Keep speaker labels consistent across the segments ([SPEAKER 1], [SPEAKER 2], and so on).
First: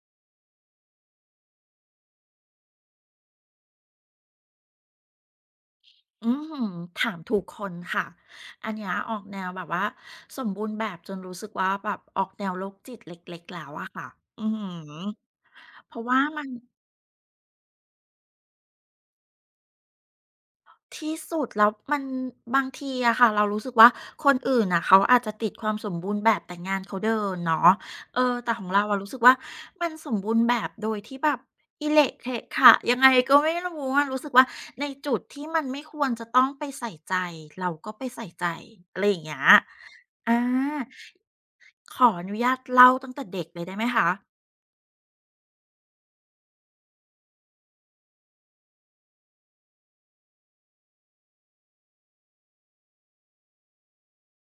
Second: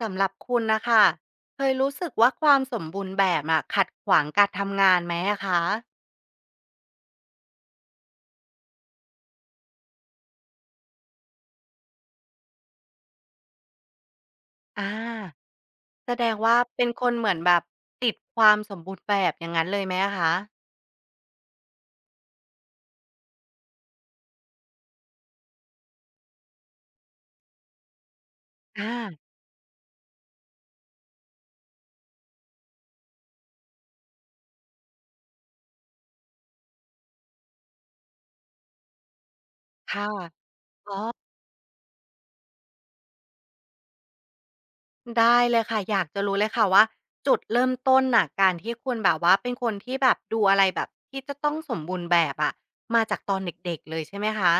[SPEAKER 1] สำหรับคุณนะค่ะเคยรู้สึกว่าความสมบูรณ์แบบอะขัดขวางการทำงานไหมอะคะ
[SPEAKER 2] อืมถามถูกคนค่ะ อันเนี้ยออกแนวแบบว่าสมบูรณ์แบบจนรู้สึกว่าแบบออกแนวโรคจิตเล็กๆแล้วอะค่ะอื
[SPEAKER 1] อ
[SPEAKER 2] อ
[SPEAKER 1] า
[SPEAKER 2] เพราะ
[SPEAKER 1] แส
[SPEAKER 2] ว่า
[SPEAKER 1] ดง
[SPEAKER 2] มัน
[SPEAKER 1] ว่าเป็นคนเหมือนแบบติดความสมบูรณ์แบบอย่างงั้นเลยไหมอะคะ
[SPEAKER 2] ที่สุดแล้วมันบางทีอะค่ะเรารู้สึกว่าคนอื่นอ่ะเขาอาจจะติดความสมบูรณ์แบบแต่งานเขาเดินเนาะเออแต่ของเรา
[SPEAKER 1] อา
[SPEAKER 2] อะรู้สึกว่ามันสมบูรณ์แบบโดยที่แบบอิเหละเขะค่ะยังไงก็ไม่รู้อะรู้สึกว่าในจุดที่มันไม่ควรจะต้องไปใส่ใจเราก็ไปใส่ใจอะไรอย่างเงี้ย
[SPEAKER 1] ค่ะ
[SPEAKER 2] อา
[SPEAKER 1] อ๋อ
[SPEAKER 2] ขออนุญาตเล่าตั้งแต่เด็กเลยได้ไหมคะ
[SPEAKER 1] ได้เลยค่ะ อยากจะรู้เลยค่ะว่าจุดเริ่มต้นน่ะการที่คุณแบบว่าเป็นคนที่แบบดูอะไรแบบที่จะต้องสมบูรณ์แบบอะมาจากตอนเด็กๆเลยใช่ไหมคะ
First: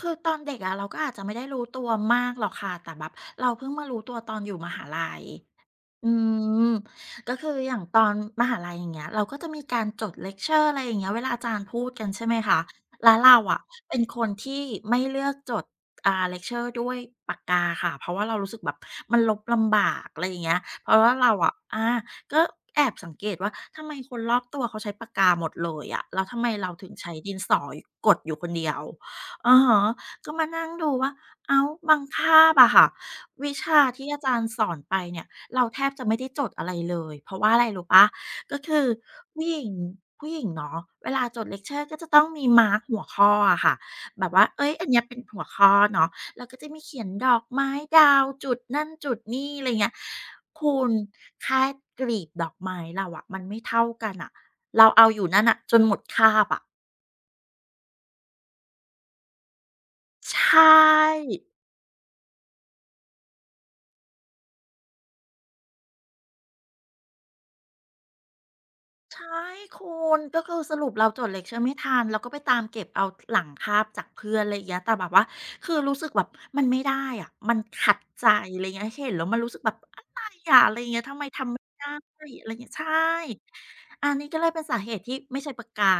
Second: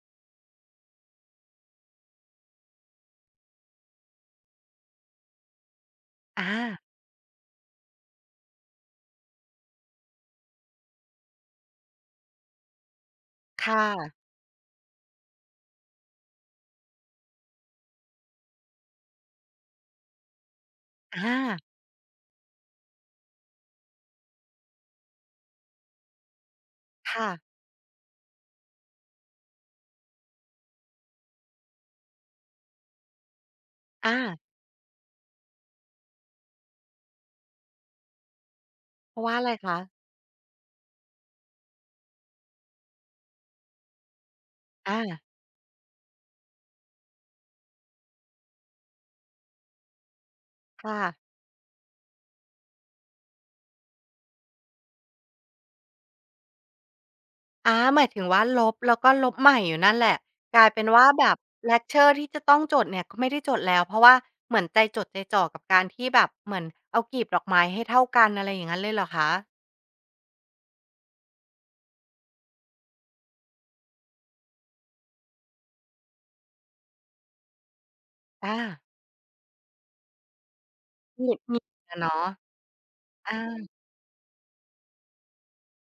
[SPEAKER 2] คือตอนเด็กอะเราก็อาจจะไม่ได้รู้ตัวมากหรอกค่ะ แต่แบบเราเพิ่งมารู้ตัวตอนอยู่มหาลัย อื
[SPEAKER 1] อา
[SPEAKER 2] มก็คืออย่างตอนมหาลัยอย่างเงี้ยเราก็จะมีการจดเลคเชอร์อะไรอย่างเงี้ยเวลาอาจารย์พูดกันใช่ไหมคะแล้วเราอะ
[SPEAKER 1] ค่ะ
[SPEAKER 2] เป็นคนที่ไม่เลือกจดเลคเชอร์ด้วยปากกาค่ะเพราะว่าเรารู้สึกแบบมันลบลำบากอะไรอย่างเงี้ยเพราะว่าเราอะ
[SPEAKER 1] อา
[SPEAKER 2] อาก็แอบสังเกตว่าทำไมคนรอบตัวเขาใช้ปากกาหมดเลยอะแล้วทำไมเราถึงใช้
[SPEAKER 1] ค่ะ
[SPEAKER 2] ดินสอกดอยู่คนเดียวอะฮะก็มานั่งดูว่าเอ้าบางคาบอะค่ะ วิชาที่
[SPEAKER 1] อา
[SPEAKER 2] อาจารย์สอนไปเนี่ยเราแทบจะไม่ได้จดอะไรเลยเพราะว่าอะไรรู้เปล่าก็คือ
[SPEAKER 1] เพราะว่า
[SPEAKER 2] ผู้
[SPEAKER 1] อะไร
[SPEAKER 2] หญิง
[SPEAKER 1] คะ
[SPEAKER 2] ผู้หญิงเนาะเวลาจดเลกเชอร์ก็จะต้องมีมาร์กหัวข้ออะค่ะแบบว่าเฮ้ยอัน
[SPEAKER 1] อา
[SPEAKER 2] เนี้ยเป็นหัวข้อเนาะเราก็จะมีเขียนดอกไม้ดาวจุดนั่นจุดนี่อะไรเงี้ยคุณ
[SPEAKER 1] ค่ะ
[SPEAKER 2] แค่กลีบดอกไม้เราอะมันไม่เท่ากันน่ะเราเอาอยู่นั่นน่ะจนหมดคาบอะ
[SPEAKER 1] อาหมายถึงว่าลบแล้วก็ลบใหม่อยู่นั่นแหละ
[SPEAKER 2] ใช
[SPEAKER 1] ก
[SPEAKER 2] ่
[SPEAKER 1] ลายเป็นว่าแบบเลกเชอร์ที่จะต้องจดเนี่ยก็ไม่ได้จดแล้วเพราะว่าเหมือนใจจดใจจ่อกับการที่แบบเหมือนเอากลีบดอกไม้ให้เท่ากันอะไรอย่างงั้นเลยเหรอ
[SPEAKER 2] ใช่
[SPEAKER 1] คะ
[SPEAKER 2] คุณก็คือสรุปเราจด Lecture ไม่ทันเราก็ไปตามเก็บเอาหลังคาบจากเพื่อนอะไรอย่างเงี้ยแต่แบบว่าคือรู้สึกแบบมันไม่ได้อะมันขัดใจอะ
[SPEAKER 1] อา
[SPEAKER 2] ไรเงี้ยเห็นแล้วมันรู้สึกแบบอะไรอะอะไรอย่างเงี้ยทำไม
[SPEAKER 1] หงุด
[SPEAKER 2] ทำ
[SPEAKER 1] หงิ
[SPEAKER 2] ไม่
[SPEAKER 1] ด
[SPEAKER 2] ได้
[SPEAKER 1] อะเนาะ
[SPEAKER 2] อะไรอย่างเงี้ยใช่
[SPEAKER 1] อา
[SPEAKER 2] อันนี้ก็เลยเป็นสาเหตุที่ไม่ใช้ปากกา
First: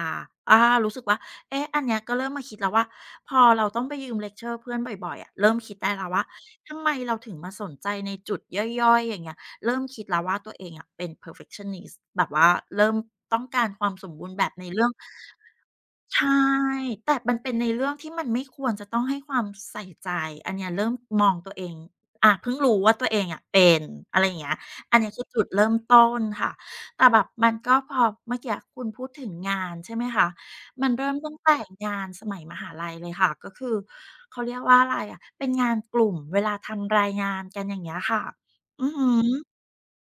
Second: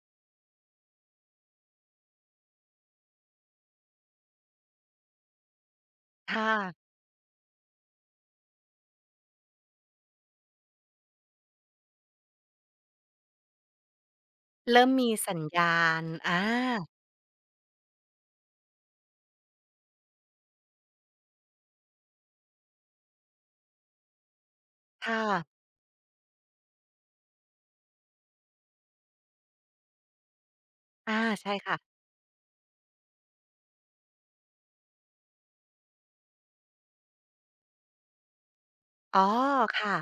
[SPEAKER 2] อารู้สึกว่าเอ๊ะอันเนี้ยก็เริ่มมาคิดแล้วว่าพอเราต้องไปยืม Lecture เพื่อนบ่อยๆอะเริ่มคิดได้แล้วว่า
[SPEAKER 1] ค่ะ
[SPEAKER 2] ทำไมเราถึงมาสนใจในจุดย่อยๆอย่างเงี้ย เริ่มคิดแล้วว่าตัวเองอะเป็น perfectionist แบบว่าเริ่มต้องการความสมบูรณ์แบบในเรื่
[SPEAKER 1] เริ่
[SPEAKER 2] อ
[SPEAKER 1] ม
[SPEAKER 2] ง
[SPEAKER 1] มีสัญญาณ
[SPEAKER 2] ใช่แต่มันเป็นในเรื่องที่มันไม่ควรจะต้องให้ความใส่ใจอันเนี้ยเริ่มมองตัวเองอาเพิ่งรู้ว่าตัวเองอะเป็นอะไรอย่างเงี้ยอันเนี้ยคื
[SPEAKER 1] ค่ะ
[SPEAKER 2] อจุดเริ่มต้นค่ะแต่แบบมันก็พอเมื่อกี้คุณพูดถึงงานใช่ไหมคะมันเริ่
[SPEAKER 1] อา
[SPEAKER 2] มตั้งแต่
[SPEAKER 1] ใช่ค่ะ
[SPEAKER 2] งานสมัยมหาลัยเลยค่ะก็คือเขาเรียกว่าอะไรอะเป็นงานกลุ่มเวลาทำรายงานกันอย่างเงี้ยค่ะอือฮ
[SPEAKER 1] อ๋อ
[SPEAKER 2] ึ
[SPEAKER 1] ค่ะ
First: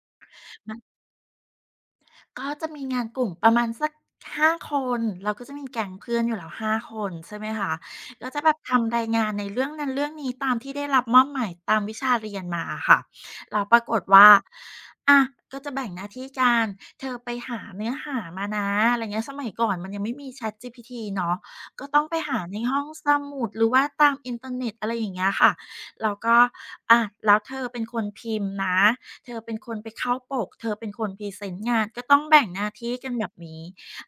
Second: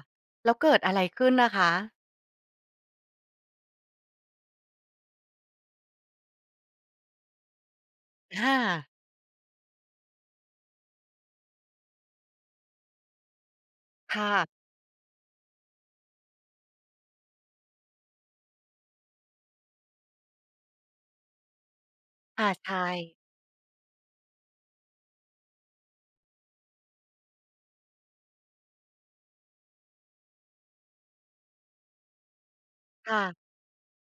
[SPEAKER 1] แล้วเกิดอะไรขึ้นนะคะ
[SPEAKER 2] ก็จะมีงานกลุ่มประมาณสักห้าคนเราก็จะมีแก๊งเพื่อนอยู่แล้วห้าคนใช่ไหมคะก็จะแบบ
[SPEAKER 1] อา
[SPEAKER 2] ทำรายงานในเรื่องนั้นเรื่องนี้ตามที่ได้รับมอบหมายตามวิชาเรียนมาอะค่ะแล้วปรากฏว่า
[SPEAKER 1] ค่ะ
[SPEAKER 2] อะก็จะแบ่งหน้าที่กันเธอไปหาเนื้อหามานะอะไรเงี้ยสมัยก่อนมันยังไม่มี ChatGPT เนาะก็ต้องไปหา
[SPEAKER 1] อา
[SPEAKER 2] ในห้อง
[SPEAKER 1] ใช่
[SPEAKER 2] สมุดหรือว่าตามอินเทอร์เน็ตอะไรอย่างเงี้ยค่ะแล้วก็อะแล้วเธอเป็นคนพิมพ์นะ เธอเป็นคนไปเข้าปกเธอเป็นคนพรีเซนต์งานก็ต้องแบ่งหน้าที่กัน
[SPEAKER 1] ค่ะ
[SPEAKER 2] แบบนี้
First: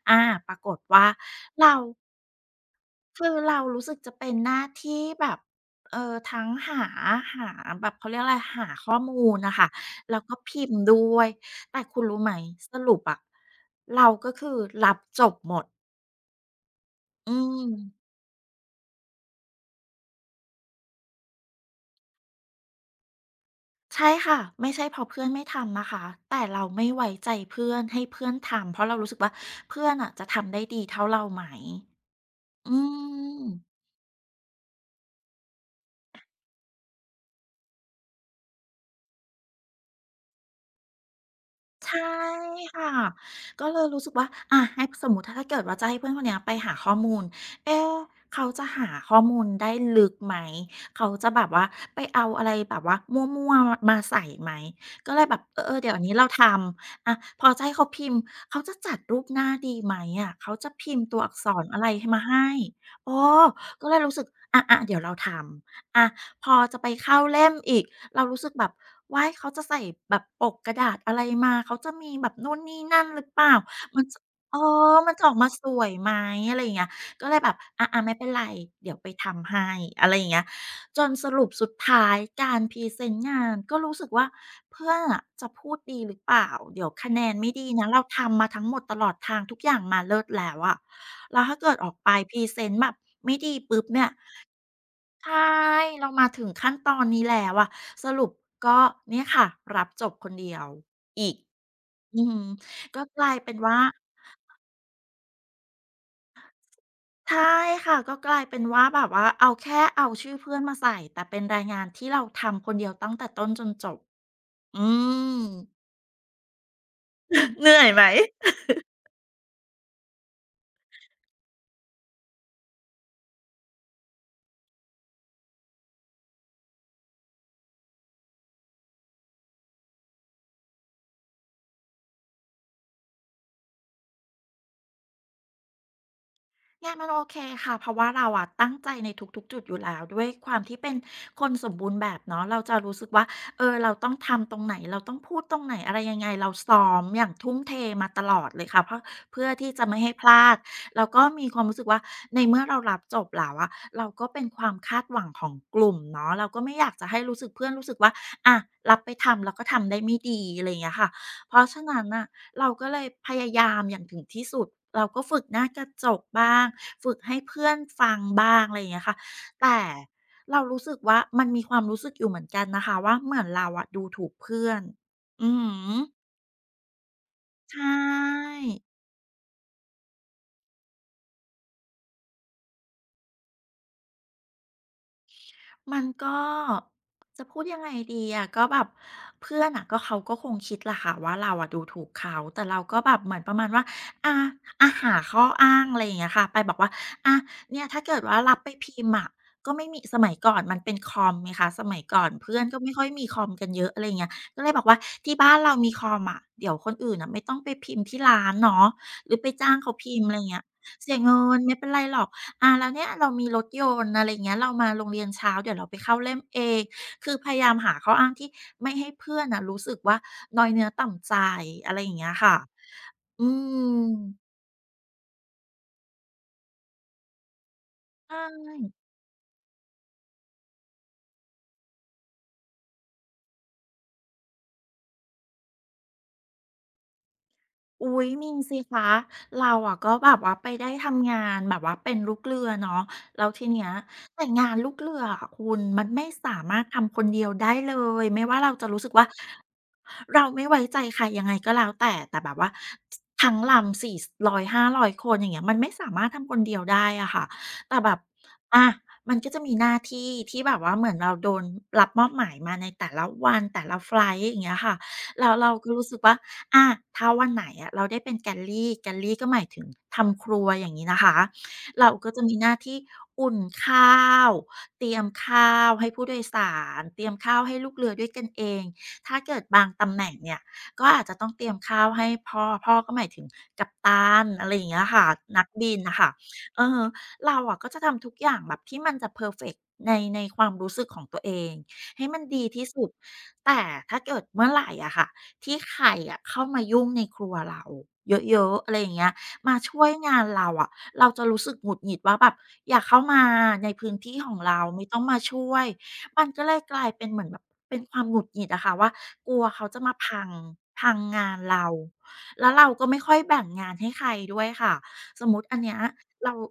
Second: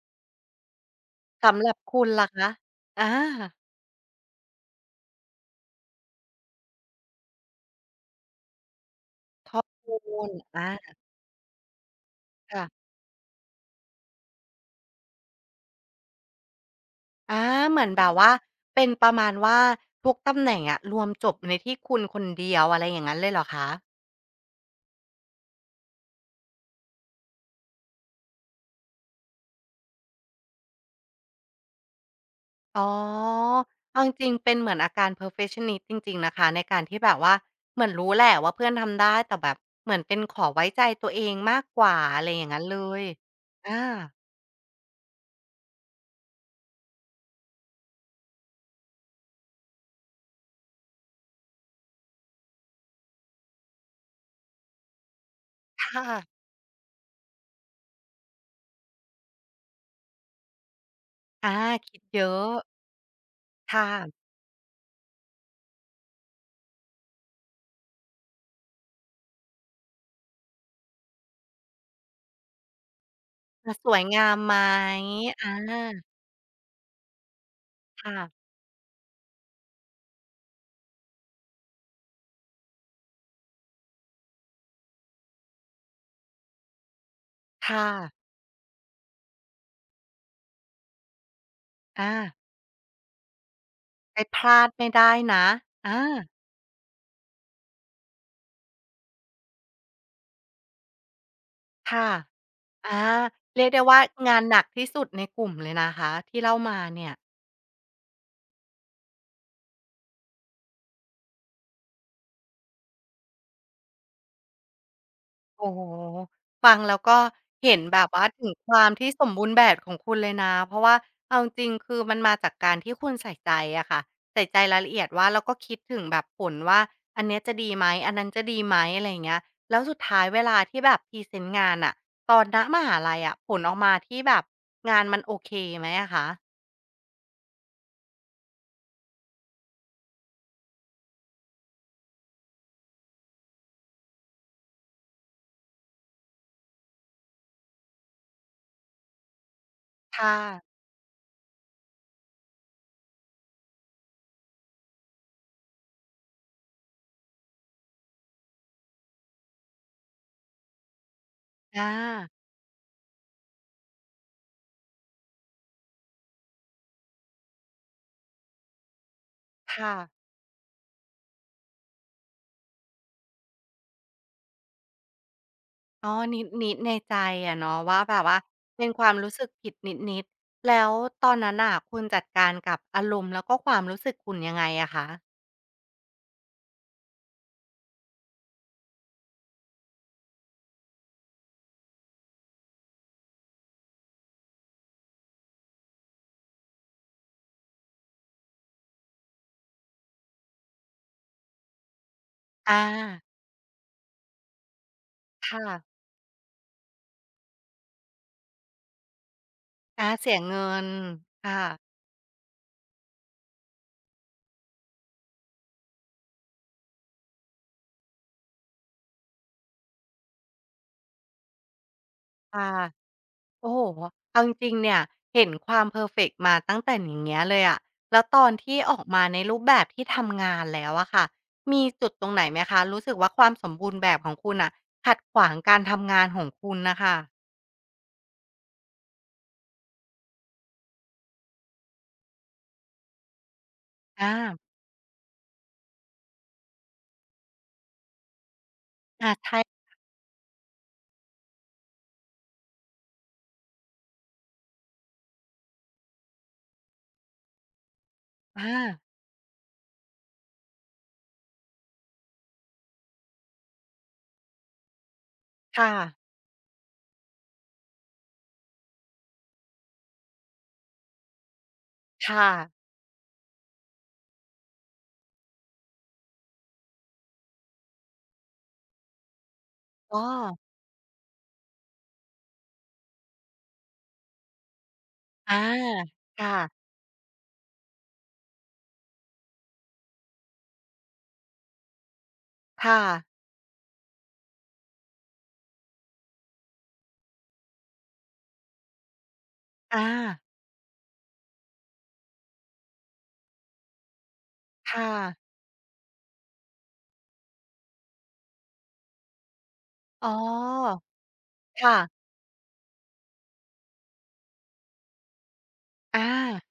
[SPEAKER 2] อาปรากฏว่า
[SPEAKER 1] สำหรั
[SPEAKER 2] เรา
[SPEAKER 1] บคุณล่ะคะอา
[SPEAKER 2] คือเรารู้สึกจะเป็นหน้าที่แบบทั้งหาหาแบบเขาเรียกอะไรหาข้อมูล
[SPEAKER 1] ฮ
[SPEAKER 2] น่ะ
[SPEAKER 1] อ
[SPEAKER 2] ค่ะ
[SPEAKER 1] ร์โม
[SPEAKER 2] แล้ว
[SPEAKER 1] น
[SPEAKER 2] ก็พิ
[SPEAKER 1] อา
[SPEAKER 2] มพ์ด้วยแต่คุณรู้ไหมส
[SPEAKER 1] ค่ะ
[SPEAKER 2] รุปอะเราก็คือรับจบหมดอื
[SPEAKER 1] อา
[SPEAKER 2] ม
[SPEAKER 1] เหมือนแบบว่าเป็นประมาณว่าทุกตำแหน่งอะรวมจบในที่คุณคนเดียวอะไรอย่างงั้นเลยเหรอคะ
[SPEAKER 2] ใช่ค่ะไม่ใช่เพราะเพื่อนไม่ทำนะคะแต่เราไม่ไว้ใจเพื่อนให้เพื่อนทำเพราะเรารู้สึกว่าเพื่อนน่ะจะทำได้ดีเท่าเราไหม อื
[SPEAKER 1] อ๋อ
[SPEAKER 2] ม
[SPEAKER 1] เอาจริงๆเป็นเหมือนอาการ perfectionist จริงๆนะคะในการที่แบบว่าเหมือนรู้แหละว่าเพื่อนทำได้แต่แบบเหมือนเป็นขอไว้ใจตัวเองมากกว่า
[SPEAKER 2] ใช่
[SPEAKER 1] อะไรอย่างงั้นเล
[SPEAKER 2] ค่ะ
[SPEAKER 1] ย
[SPEAKER 2] ก็
[SPEAKER 1] อา
[SPEAKER 2] เลยรู้สึกว่าอะให้สมมุติถ้าเกิดว่าจะให้เพื่อนคนเนี้ยไปหาข้อมูลเอ๊ะเขาจะหาข้อมูลได้ลึกไหมเขาจะแบบว่าไปเอาอะไรแบบว่ามั่วๆมาใส่ไหมก็เลยแบบเออๆเดี๋ยว
[SPEAKER 1] ค่ะ
[SPEAKER 2] นี้เราทำอะพอจะให้เขาพิมพ์เขาจะจัดรูปหน้าดีไหมอะเขาจะพิมพ์ตัวอักษ
[SPEAKER 1] อา
[SPEAKER 2] รอะไร
[SPEAKER 1] คิด
[SPEAKER 2] มา
[SPEAKER 1] เยอ
[SPEAKER 2] ให้
[SPEAKER 1] ะ
[SPEAKER 2] เออ
[SPEAKER 1] ค่ะ
[SPEAKER 2] ก็เลยรู้สึกอะๆเดี๋ยวเราทำอะพอจะไปเข้าเล่มอีก เรารู้สึกแบบว้ายเขาจะใส่แบบปกกระดาษอะไรมาเขาจะมีแบบนู่นนี่นั่นหรือเปล่า
[SPEAKER 1] จะสว
[SPEAKER 2] มั
[SPEAKER 1] ย
[SPEAKER 2] นจะ
[SPEAKER 1] งามไหม
[SPEAKER 2] เออมันจะออกมา
[SPEAKER 1] อา
[SPEAKER 2] สวยไหมอะไรอย่างเงี้ยก็เลยแบบอาๆ
[SPEAKER 1] ค่ะ
[SPEAKER 2] ไม่เป็นไรเดี๋ยวไปทำให้อะไรอย่างเงี้ยจนสรุปสุดท้ายการพรีเซนต์งานก็รู้สึกว่าเพื่อนอ่ะจะพูดดีหรือเปล่าเดี๋ยวคะแนนไม่ดีนะ
[SPEAKER 1] ค่ะ
[SPEAKER 2] เราทำมาทั้งหมดตลอดทางทุกอย่างมาเลิศแล้วอะแล้วถ้าเกิดออกไป
[SPEAKER 1] อา
[SPEAKER 2] พรีเซนต์แบบไม่ดีปุ๊บเนี่ย
[SPEAKER 1] ไปพลาดไม่ได้
[SPEAKER 2] ใช่
[SPEAKER 1] นะอา
[SPEAKER 2] เรามาถึงขั้นตอนนี้แล้วอะสรุปก็เนี่ยค่ะรับจบคนเดียวอีก
[SPEAKER 1] ค่ะ
[SPEAKER 2] อือฮึก็
[SPEAKER 1] อา
[SPEAKER 2] กลายเป็น
[SPEAKER 1] เรียก
[SPEAKER 2] ว่า
[SPEAKER 1] ได้ว่างานหนักที่สุดในกลุ่มเลยนะคะที่เล่ามาเนี่ย
[SPEAKER 2] ใช่ค่ะก็กลายเป็นว่าแบบว่าเอาแค่เอาชื่อเพื่อนมาใส่แต่เป็นรายงานที่เราทำคนเดียวตั้งแต่ต้นจนจบอืม
[SPEAKER 1] โอ้โฮฟังแล้วก็
[SPEAKER 2] เห
[SPEAKER 1] เห็
[SPEAKER 2] นื่
[SPEAKER 1] น
[SPEAKER 2] อย
[SPEAKER 1] แบ
[SPEAKER 2] ไหม
[SPEAKER 1] บว่าถึงความที่สมบูรณ์แบบของคุณเลยนะเพราะว่าเอาจริงๆคือมันมาจากการที่คุณใส่ใจอะค่ะใส่ใจรายละเอียดว่าแล้วก็คิดถึงแบบผลว่าอันเนี้ยจะดีไหมอันนั้นจะดีไหมอะไรอย่างเงี้ยแล้วสุดท้ายเวลาที่แบบพรีเซนต์งานน่ะตอนณมหาลัยอะผลออกมาที่แบบงานมันโอเคไหมอะคะ
[SPEAKER 2] งานมันโอเคค่ะเพราะว่าเราอะตั้งใจในทุกๆจุดอยู่แล้วด้วยความที่เป็นคนสมบูรณ์แบบเนาะเราจะรู้สึกว่าเออเราต้องทำตรงไหนเราต้องพูดตรงไหนอะไรยังไงเราซ้อมอย่างทุ่มเทมาตลอดเลยค่ะเพราะเพื่อที่จะไม่ให้พ
[SPEAKER 1] ค่ะ
[SPEAKER 2] ลาดแล้วก็มีความรู้สึกว่าในเมื่อเรารับจบแล้วอะเราก็เป็นความคาดหวังของกลุ่มเนาะเราก็ไม่อยากจะให้รู้สึกเพื่อนรู้สึกว่าอะรับไปทำแล้วก็ทำได้ไม่ดีอะไรอย่างเงี้ยค่ะเพราะฉะ
[SPEAKER 1] อา
[SPEAKER 2] นั้นอะ เราก็เลยพยายามอย่างถึงที่สุดเราก็ฝึกหน้ากระจกบ้างฝึกให้เพื่อนฟังบ้างอะไรอย่างเงี้ยค่ะแต่
[SPEAKER 1] ค่ะ
[SPEAKER 2] เรารู้สึกว่ามันมีความรู้สึกอยู่เหมือนกันนะคะว่าเหมือนเราอะดูถูกเพื่อนอือฮึ
[SPEAKER 1] อ๋อนิดๆในใจอะเนาะ
[SPEAKER 2] ใช่
[SPEAKER 1] ว่าแบบว่าเป็นความรู้สึกผิดนิดๆแล้วตอนนั้นน่ะคุณจัดการกับอารมณ์แล้วก็ความรู้สึกคุณยังไงอะคะ
[SPEAKER 2] มันก็จะพูดยังไงดีอะก็แบบเพื่อนอะก็เขาก็คงคิดแหละค่ะว่าเราอะดูถูกเขาแต่เราก็แบบเหมือนประมาณว่าอาอาหาข้ออ้างอะไรอย่างเงี้ยค่ะไปบอกว่าอะเนี่ยถ้าเกิดว่ารับไปพิมพ์อะก็ไม่มีสมัยก่อนมันเป็นคอมไหมคะสมัยก่อนเพื่อนก็
[SPEAKER 1] อา
[SPEAKER 2] ไม่ค่อยมีคอมกันเยอะอะไรอาเงี้ยก็เลยบอกว่าที่บ้านเรา
[SPEAKER 1] ค่ะ
[SPEAKER 2] มีคอมอะเดี๋ยวคนอื่นอะไม่ต้องไปพิมพ์ที่ร้านเนาะหรือไปจ้างเขา
[SPEAKER 1] อา
[SPEAKER 2] พิมพ์อะ
[SPEAKER 1] เสี
[SPEAKER 2] ไร
[SPEAKER 1] ย
[SPEAKER 2] เงี้ย
[SPEAKER 1] เงิน
[SPEAKER 2] เสียเงิน
[SPEAKER 1] ค่ะ
[SPEAKER 2] ไม่เป็นไรหรอก อ่าแล้วเนี่ยเรามีรถยนต์อะไรอย่างเงี้ยเรามาโรงเรียนเช้าเดี๋ยวเราไปเข้าเล่มเองคือพยายามหาข้ออ้างที่ไม่ให้เพื่อนน่ะรู้สึกว่าน้อยเนื้อต่ำใจอะไรอย่างเงี้ยค่ะ
[SPEAKER 1] ค่ะ
[SPEAKER 2] อื
[SPEAKER 1] โอ้โฮ
[SPEAKER 2] ม
[SPEAKER 1] เอาจริงๆเนี่ยเห็นความเพอร์เฟกต์มาตั้งแต่อย่างเงี้ยเลยอะแล้ว
[SPEAKER 2] ใช
[SPEAKER 1] ตอนที่ออ
[SPEAKER 2] ่
[SPEAKER 1] กมาในรูปแบบที่ทำงานแล้วอะค่ะมีจุดตรงไหนไหมคะรู้สึกว่าความสมบูรณ์แบบของคุณน่ะขัดขวางการทำงานของคุณน่ะค่ะ
[SPEAKER 2] อุ๊ยมีสิคะเราอะก็แบบว่าไปได้ทำงานแบบว่าเป็นลูกเรือเนาะแล้วทีเนี้ย
[SPEAKER 1] อา
[SPEAKER 2] แต่งานลูกเรืออะคุณมันไม่สามารถทำคนเดียวได้เลยไม่ว่าเราจะรู้สึกว่า
[SPEAKER 1] อาใช่
[SPEAKER 2] เราไม่ไว้ใจใครยังไงก็แล้วแต่แต่แบบว่าททั้งลำ400-500คนอย่างเงี้ยมันไม่สามารถทำคนเดียวได้อะค่ะแต่แบบ
[SPEAKER 1] อา
[SPEAKER 2] อามันก็จะมีหน้าที่ที่แบบว่าเหมือนเราโดนรับมอบหมายมาในแต่ละวันแต่ละไฟลต์อย่างเงี้ยค่ะแล้วเราก็
[SPEAKER 1] ค่ะ
[SPEAKER 2] รู้สึกว่า อะถ้าวันไหนอะเราได้เป็นแกลลี่แกลลี่ก็หมายถึงทำครัวอย่างนี้นะคะเราก็จะ
[SPEAKER 1] ค่ะ
[SPEAKER 2] มีหน้าที่อุ่นข้าวเตรียมข้าวให้ผู้โดยสารเตรียมข้าวให้ลูกเรือด้วยกันเองถ้าเกิดบางตำ
[SPEAKER 1] อ๋อ
[SPEAKER 2] แหน่งเนี่ยก็อาจจะต้องเตรียมข้าวให้พ่อก็หมายถึงกัปตันอะไรอย่างเงี้ยค่ะ
[SPEAKER 1] อา
[SPEAKER 2] นักบินน่ะค่ะเอ
[SPEAKER 1] ค่ะ
[SPEAKER 2] อเราอะก็จะทำทุกอย่างแบบที่มันจะเพอร์เฟกต์ในความรู้สึกของตัวเองให้มันดีที่
[SPEAKER 1] ค่ะ
[SPEAKER 2] สุดแต่ถ้าเกิดเมื่อไหร่อะค่ะ ที่ใครอะเข้ามายุ่งในครัวเราเยอะๆอะไรอย่างเงี้ยมาช่ว
[SPEAKER 1] อา
[SPEAKER 2] ยงานเราอะเราจะรู้สึกหงุดหงิดว่าแบบอย่าเข้ามาในพื้นที่ของเราไม่
[SPEAKER 1] ค่ะ
[SPEAKER 2] ต้องมาช่วยมันก็เลยกลายเป็นเหมือนแบบเป็นความหงุดหงิดอะค่ะว่ากลัวเขาจะมา
[SPEAKER 1] อ๋อ
[SPEAKER 2] พังพังงานเรา
[SPEAKER 1] ค่ะ
[SPEAKER 2] แล้วเราก็ไม่ค่อยแบ่งงานให้ใครด้วยค่ะสมมุติอันเนี้ยเรา
[SPEAKER 1] อา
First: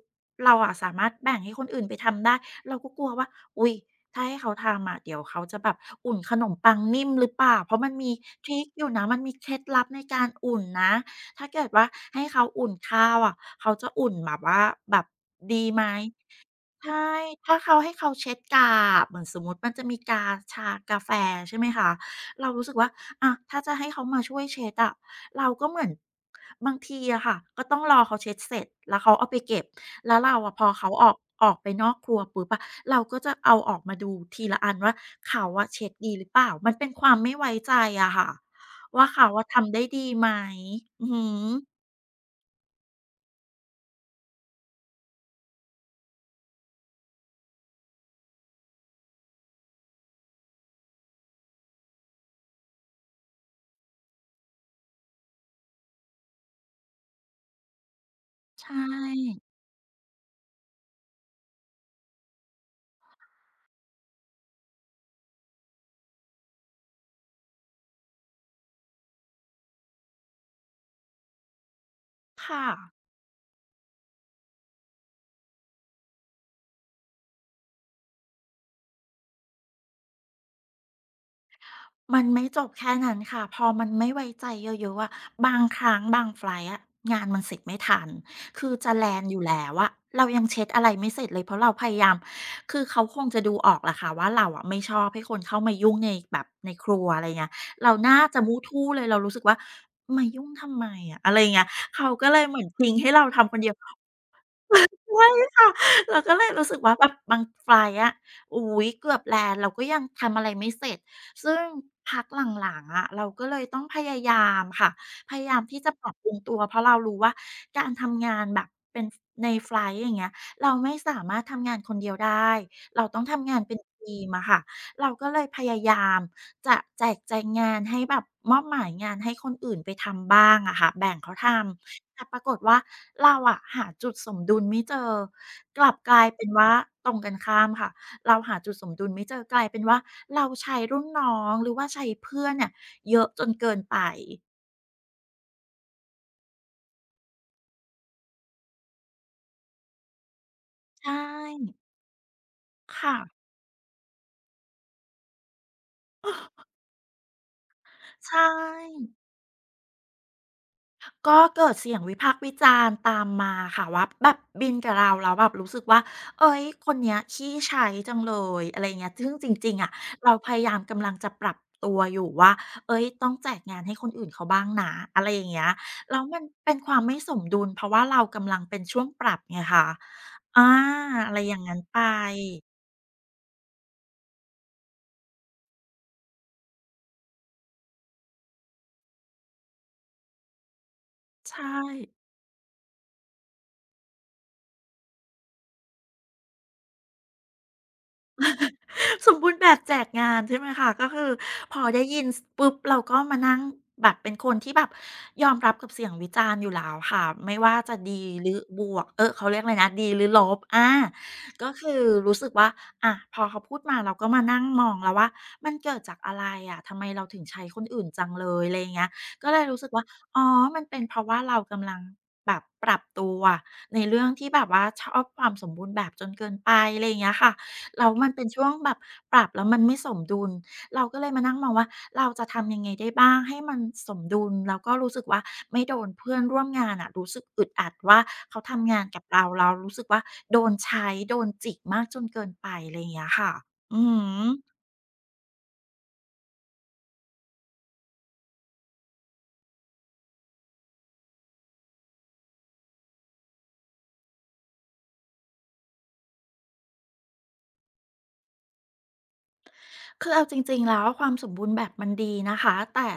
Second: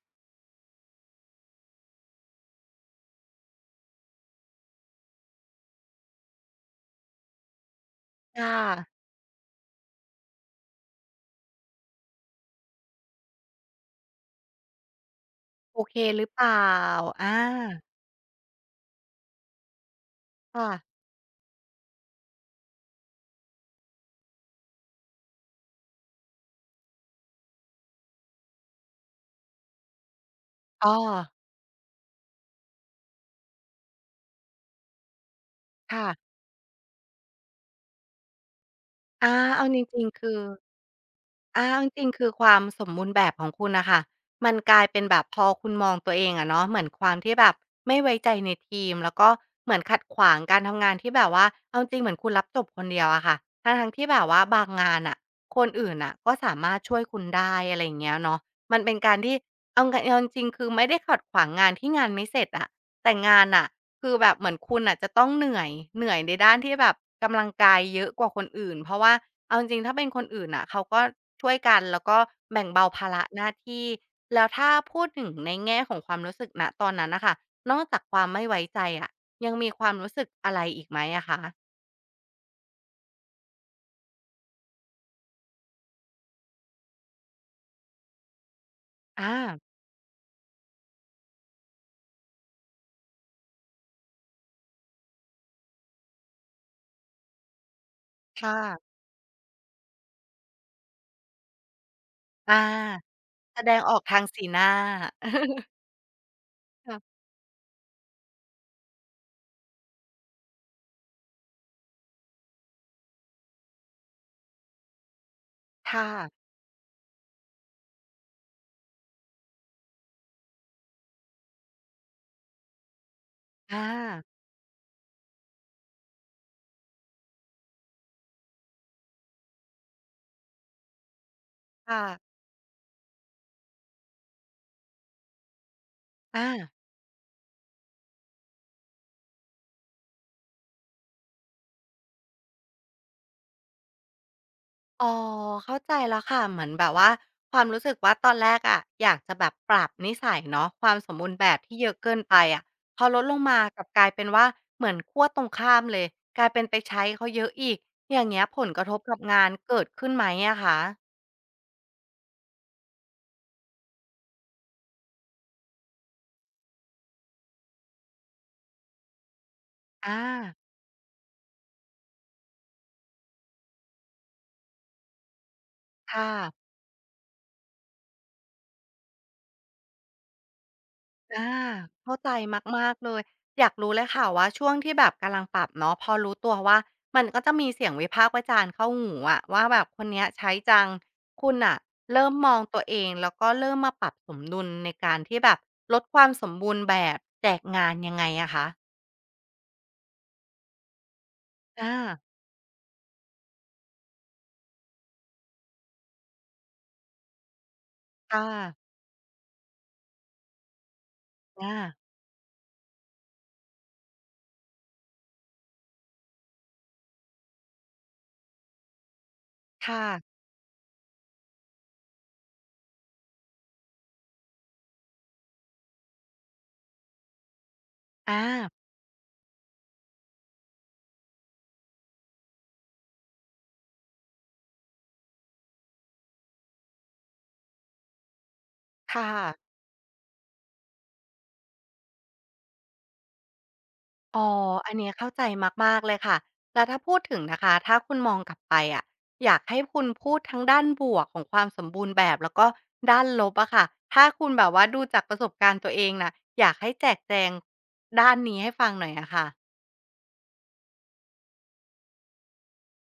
[SPEAKER 2] เราอะสามารถแบ่งให้คนอื่นไปทำได้เราก็กลัวว่าอุ๊ย ถ้าให้เขาทำอะเดี๋ยวเขาจะแบบอุ่นขนมปังนิ่มหรือเปล่าเพราะมันมีท
[SPEAKER 1] ค่ะ
[SPEAKER 2] ริกอยู่นะมันมีเคล็ดลับในการอุ่นนะถ้าเกิดว่าให้เขาอุ่นข้าวอะเขาจะอุ่นแบบว่าแบบดี
[SPEAKER 1] โอ
[SPEAKER 2] ไหม
[SPEAKER 1] เคหรือเปล่า
[SPEAKER 2] ใช่
[SPEAKER 1] อา
[SPEAKER 2] ถ้าเขาให้เขาเช็ดกาบเหมือนสมมุติมันจะมีกาชา
[SPEAKER 1] ค่ะ
[SPEAKER 2] กาแฟใช่ไหมคะเรารู้สึกว่าอะถ้าจะให้เขามาช่วยเช็ดอะเราก็เหมือนบางทีอะค่ะก็ต้องรอเขาเช็ดเสร็จแล้วเขาเอาไปเก็บแล้วเราอะพอเขา
[SPEAKER 1] อ้อ
[SPEAKER 2] ออกออกไปนอกครัวปุ๊บอะเราก็จะเอาออกมาดูทีละอันว่าเขาอะเช็ดดีหรือ
[SPEAKER 1] ค่ะ
[SPEAKER 2] เปล่ามันเป็นความไม่ไว้ใจอะค่ะว่าเขา
[SPEAKER 1] อา
[SPEAKER 2] อะ
[SPEAKER 1] เอา
[SPEAKER 2] ทำ
[SPEAKER 1] จ
[SPEAKER 2] ได้
[SPEAKER 1] ริ
[SPEAKER 2] ดี
[SPEAKER 1] งๆ
[SPEAKER 2] ไหม
[SPEAKER 1] คือ
[SPEAKER 2] อือฮึ
[SPEAKER 1] อาจริงๆคือความสมบูรณ์แบบของคุณนะคะมันกลายเป็นแบบพอคุณมองตัวเองอะเนาะเหมือนความที่แบบไม่ไว้ใจในทีมแล้วก็เหมือนขัดขวางการทำงานที่แบบว่าเอาจริงๆเหมือนคุณรับจบคนเดียวอะค่ะทั้งทงที่แบบว่าบางงานอะคนอื่นอะก็สามารถช่วยคุณได้อะไรอย่างเงี้ยเนาะ
[SPEAKER 2] ใช
[SPEAKER 1] มันเป็นการที่
[SPEAKER 2] ่
[SPEAKER 1] เอาจริงๆคือไม่ได้ขัดขวางงานที่งานไม่เสร็จอะแต่งานอะคือแบบเหมือนคุณอะจะต้องเหนื่อยในด้านที่แบบกำลังกายเยอะกว่าคนอื่นเพราะว่า เอาจริงๆถ้าเป็นคนอื่นน่ะเขาก็ช่วยกันแล้วก็
[SPEAKER 2] ค่ะ
[SPEAKER 1] แบ่งเบาภาระหน้าที่แล้วถ้าพูดถึงในแง่ของความรู้สึกณตอนนั้นน่ะค่ะนอกจากความไม่ไว้ใจอะยังมีความรู้สึกอะไรอีกไหมอะคะ
[SPEAKER 2] มันไม่จบแค่นั้นค่ะพอมันไม่ไว้ใจเยอะๆอะบางครั้งบางไฟลต์อะงานมันเสร็จไม่ทันคือจะแลนด์อยู่
[SPEAKER 1] อา
[SPEAKER 2] แล้วอะเรายังเช็ดอะไรไม่เสร็จเลยเพราะเราพยายามคือเขาคงจะดูออกแหละค่ะว่าเราอะไม่ชอบให้คนเข้ามายุ่งในแบบในครัวอะไรเงี้ยเราน่าจะ
[SPEAKER 1] ค
[SPEAKER 2] มูทู่
[SPEAKER 1] ่ะ
[SPEAKER 2] เลยเรารู้สึกว่ามายุ่งทำไมอะอะไรยเงี้ยเขาก็เลยเหมื
[SPEAKER 1] อา
[SPEAKER 2] อนทิ้งให้เราทำคน
[SPEAKER 1] แส
[SPEAKER 2] เดี
[SPEAKER 1] ด
[SPEAKER 2] ยว
[SPEAKER 1] งออกทางสีหน้า
[SPEAKER 2] ใช่ ค่ะเราก็เลยรู้สึกว่าแบ
[SPEAKER 1] ค่ะ
[SPEAKER 2] บบางไฟล์อะอุ๊ยเกือบแลนด์เราก็ยังทำอะไรไม่เสร็จซึ่งพักหลังๆอะเราก็เลยต้องพยายามค่ะพยายามที่จะป
[SPEAKER 1] ค่ะ
[SPEAKER 2] รับปรุงตัวเพราะเรารู้ว่าการทำงานแบบเป็นฟในไฟลต์อย่างเงี้ยเราไม่สามารถทำงานคนเดียวได้เราต้องทำงานเป็น
[SPEAKER 1] อา
[SPEAKER 2] ทีมอะค่ะเราก็เลยพยายามจะแจกแจงงานให้แบบมอบหมายงานให้คนอื่นไปทำบ้างอะค่ะแบ่งเขาทำ แต่
[SPEAKER 1] ค่ะ
[SPEAKER 2] ปรากฏว่าเราอะหาจุดสมดุลไม่เจอกลับกลายเป็
[SPEAKER 1] อา
[SPEAKER 2] นว่าตรงกันข้ามค่ะเราหาจุดสมดุลไม่เจอกลายเป็นว่าเราใช้รุ่นน้องหรือว่าใช้เพื่อนเนี่ยเยอะจนเกินไป
[SPEAKER 1] อ๋อเข้าใจแล้วค่ะเหมือนแบบว่าความรู้สึกว่าตอนแรกอะอยากจะแบบปรับนิสัยเนาะความสม
[SPEAKER 2] ใช่
[SPEAKER 1] บูรณ์แบบที่เยอะเกินไปอะพอ
[SPEAKER 2] ค่ะ
[SPEAKER 1] ลดลงมากลับกลายเป็นว่าเหมือนขั้วตรงข้ามเลยกลายเป็นไปใช้เขาเยอะอีกอย่าง
[SPEAKER 2] ใช่
[SPEAKER 1] เงี้ยผลกระทบกับงานเกิดขึ้นไหมอะคะ
[SPEAKER 2] ก็เกิดเสียงวิพากษ์วิจารณ์ตามมาค่ะว่าแบบบินกับเราแล้วแบบรู้สึกว่าเอ้ยคนเนี้ยขี้ใช้จังเลยอะไรเงี้ยซึ่งจริงๆอะ
[SPEAKER 1] อา
[SPEAKER 2] เราพยายามกำลังจะปรับตัวอยู่ว่าเอ้ยต้องแจกงานให้คนอื่นเขาบ้างนะอะไรอย่างเงี้ยแล้ว
[SPEAKER 1] ค่ะ
[SPEAKER 2] มันเป็นความไม่สมดุลเพราะว่าเรากำลังเป็นช่วงปรับไงคะอาอะไร
[SPEAKER 1] อา
[SPEAKER 2] อย่างงั้นไป
[SPEAKER 1] เข้าใจมากๆเลยอยากรู้เลยค่ะว่าช่วงที่แบบกำลังปรับเนาะพอรู้ตัวว่ามันก็จะมีเสียงวิพากษ์วิจารณ์เข้าหูอะว่าแบบคนเนี้ยใช้จังคุณ
[SPEAKER 2] ใช่
[SPEAKER 1] น่ะเริ่มมองตัวเองแล้วก็เริ่มมาปรับสมดุลในการที่แบบลดความสมบูรณ์แบบแจกงานยังไงอะคะ
[SPEAKER 2] สมบูรณ์แบบแจกงานใช่ไหมคะก็คือพอ
[SPEAKER 1] อา
[SPEAKER 2] ได้ยินปุ๊บเราก็มานั่งแบบเป็นคนที่แบบยอมรับกับเสียงวิจารณ์อยู่แล้วค่ะไม่ว่าจะดีห
[SPEAKER 1] ค่ะ
[SPEAKER 2] รือบวกเออเขาเรียกอะไรนะดีหรือลบก็
[SPEAKER 1] อา
[SPEAKER 2] คือรู้สึกว่าอะพอเขาพูดมาเราก็มานั่งมองแล้วว่ามันเกิดจากอะไรอะทำไมเราถึงใช้คนอื่นจังเลยอะไรอย่างเงี้ยก็เลยรู้สึกว่า
[SPEAKER 1] ค่ะ
[SPEAKER 2] อ๋อมันเป็นเพราะว่าเรากำลังแบบปรับตัวในเรื่องที่แบบว่าชอบความสมบูรณ์แบบจนเกินไปอะไรอย่างเงี้ยค่ะ แล้วมัน
[SPEAKER 1] อา
[SPEAKER 2] เป็นช่วงแบบปรับแล้วมันไม่สมดุลเราก็เลยมานั่งมองว่าเราจะทำยังไงได้บ้างให้มันสมดุลแล้วก็รู้สึกว่าไม่โดนเพื่อนร่วมงานอะรู้สึกอึดอัดว่าเขาทำงานกับ
[SPEAKER 1] ค่ะ
[SPEAKER 2] เราเรารู้สึกว่าโดนใช้โดนจิกมากจนเกินไปอะไรอย่างเงี้ยค่ะอือ
[SPEAKER 1] อ๋อ
[SPEAKER 2] ฮึ
[SPEAKER 1] อันเนี้ยเข้าใจมากๆเลยค่ะแล้วถ้าพูดถึงนะคะถ้าคุณมองกลับไปอะอยากให้คุณพูดทั้งด้านบวกของความสมบูรณ์แบบแล้วก็ด้านลบอะค่ะถ้าคุณแบบว่าดูจากประสบการณ์ตัวเองน่ะอยากให้แจกแจงด้านนี้ให้ฟังหน่อยอะค่ะ
[SPEAKER 2] คือเอาจริงๆแล้วความสมบูรณ์แบบมันดีนะคะแต่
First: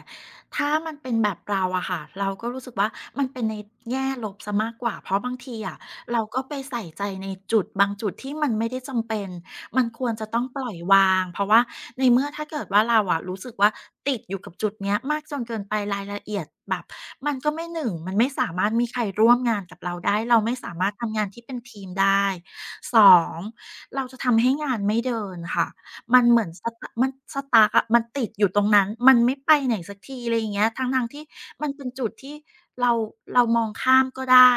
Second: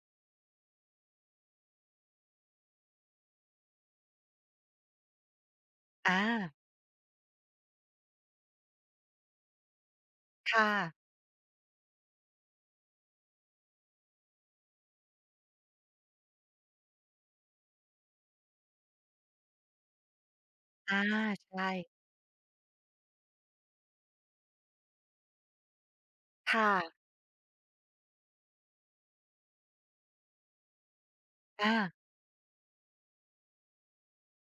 [SPEAKER 2] ถ้ามันเป็นแบบเราอะค่ะเราก็รู้สึกว่ามันเป็นในแง่ลบเสียมากกว่าเพราะบางทีอะ
[SPEAKER 1] อา
[SPEAKER 2] เราก็ไปใส่ใจในจุดบางจุดที่มันไม่ได้จำเป็นมันควรจะต้องปล่
[SPEAKER 1] ค่ะ
[SPEAKER 2] อยวางเพราะว่าในเมื่อถ้าเกิดว่าเราอะรู้สึกว่าติดอยู่กับจุดเนี้ยมากจนเกินไปรายละเอียดแบบมันก็ไม่หนึ่งมันไม่สามารถมีใครร่วมงานกับเราได้เราไม่สามารถ
[SPEAKER 1] อา
[SPEAKER 2] ทำงานที่เป็น
[SPEAKER 1] ใช่
[SPEAKER 2] ทีมได้สองเราจะทำให้งานไม่เดินค่ะ มันเหมือน
[SPEAKER 1] ค
[SPEAKER 2] สตา
[SPEAKER 1] ่ะ
[SPEAKER 2] มันสต uck อะมันติดอยู่ตรงนั้น มันไม่ไปไหนสักทีอะไรอย่างเงี้ยทั้งๆที่มัน
[SPEAKER 1] อา
[SPEAKER 2] เป็นจุดที่เราเรามองข้ามก็ได้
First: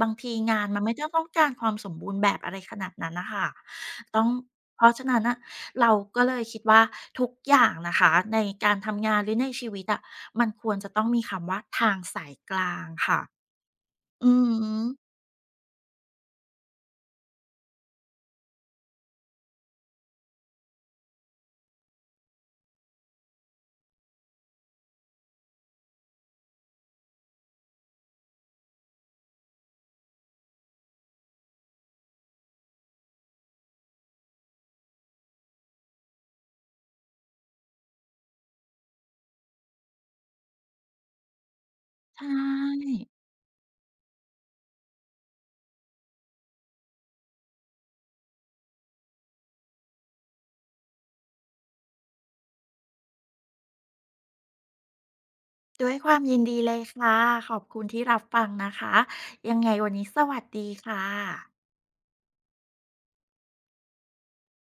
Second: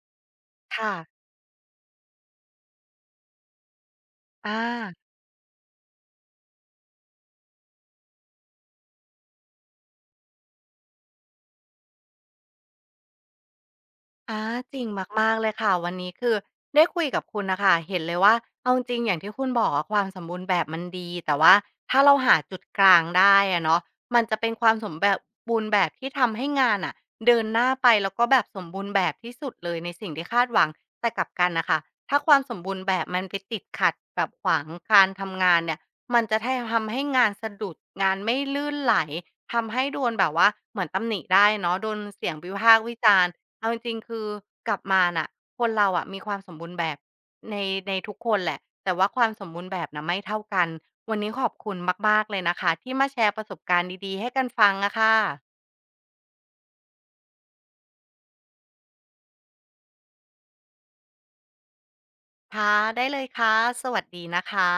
[SPEAKER 2] บางทีงานมัน
[SPEAKER 1] ค่ะ
[SPEAKER 2] ไม่ได้ต้องการความสมบูรณ์แบบอะไรขนาดนั้นน่ะค่ะต้อง
[SPEAKER 1] อา
[SPEAKER 2] เพราะฉะนั้นน่ะเราก็เลยคิดว่าทุกอย่างนะคะในการทำงานหรือในชีวิตอะมันควรจะต้องมีคำว่าทางสายกลางค่ะอื
[SPEAKER 1] อา
[SPEAKER 2] อฮึ
[SPEAKER 1] จริงมากๆเลยค่ะวันนี้คือได้คุยกับคุณนะคะเห็นเลยว่าเอาจริงอย่างที่คุณบอกอะความสมบูรณ์แบบมันดีแต่ว่าถ้าเราหาจุดกลางได้อะเนาะมันจะเป็นความสมแบบบูรณ์แบบที่ทำให้งานอ่ะเดินหน้าไปแล้วก็แบบสมบูรณ์แบบที่สุดเลยในสิ่งที่คาดหวังแต่กลับกันนะคะถ้าความสมบูรณ์แบบมันไปติดขัดแบบขวางการทำงานเนี่ยมันจะททำให้งานสะดุดงานไม่ลื่นไหลทำให้โดนแบบว่าเหมือนตำหนิได้เนาะโดน
[SPEAKER 2] ใช
[SPEAKER 1] เสียงวิพากษ์วิ
[SPEAKER 2] ่
[SPEAKER 1] จารณ์ เอาจริงๆคือกลับมาน่ะคนเราอะมีความสมบูรณ์แบบในในทุกคนแหละแต่ว่าความสมบูรณ์แบบน่ะไม่เท่ากันวันนี้ขอบคุณมากๆเลยนะคะที่มาแชร์ประสบการณ์ดีๆให้กันฟังอะค่ะ
[SPEAKER 2] ด้วยความยินดีเลยค่ะขอบคุณที่รับฟังนะคะยังไงวันนี้สวัสดีค่ะ
[SPEAKER 1] ค่ะได้เลยค่ะสวัสดีนะคะ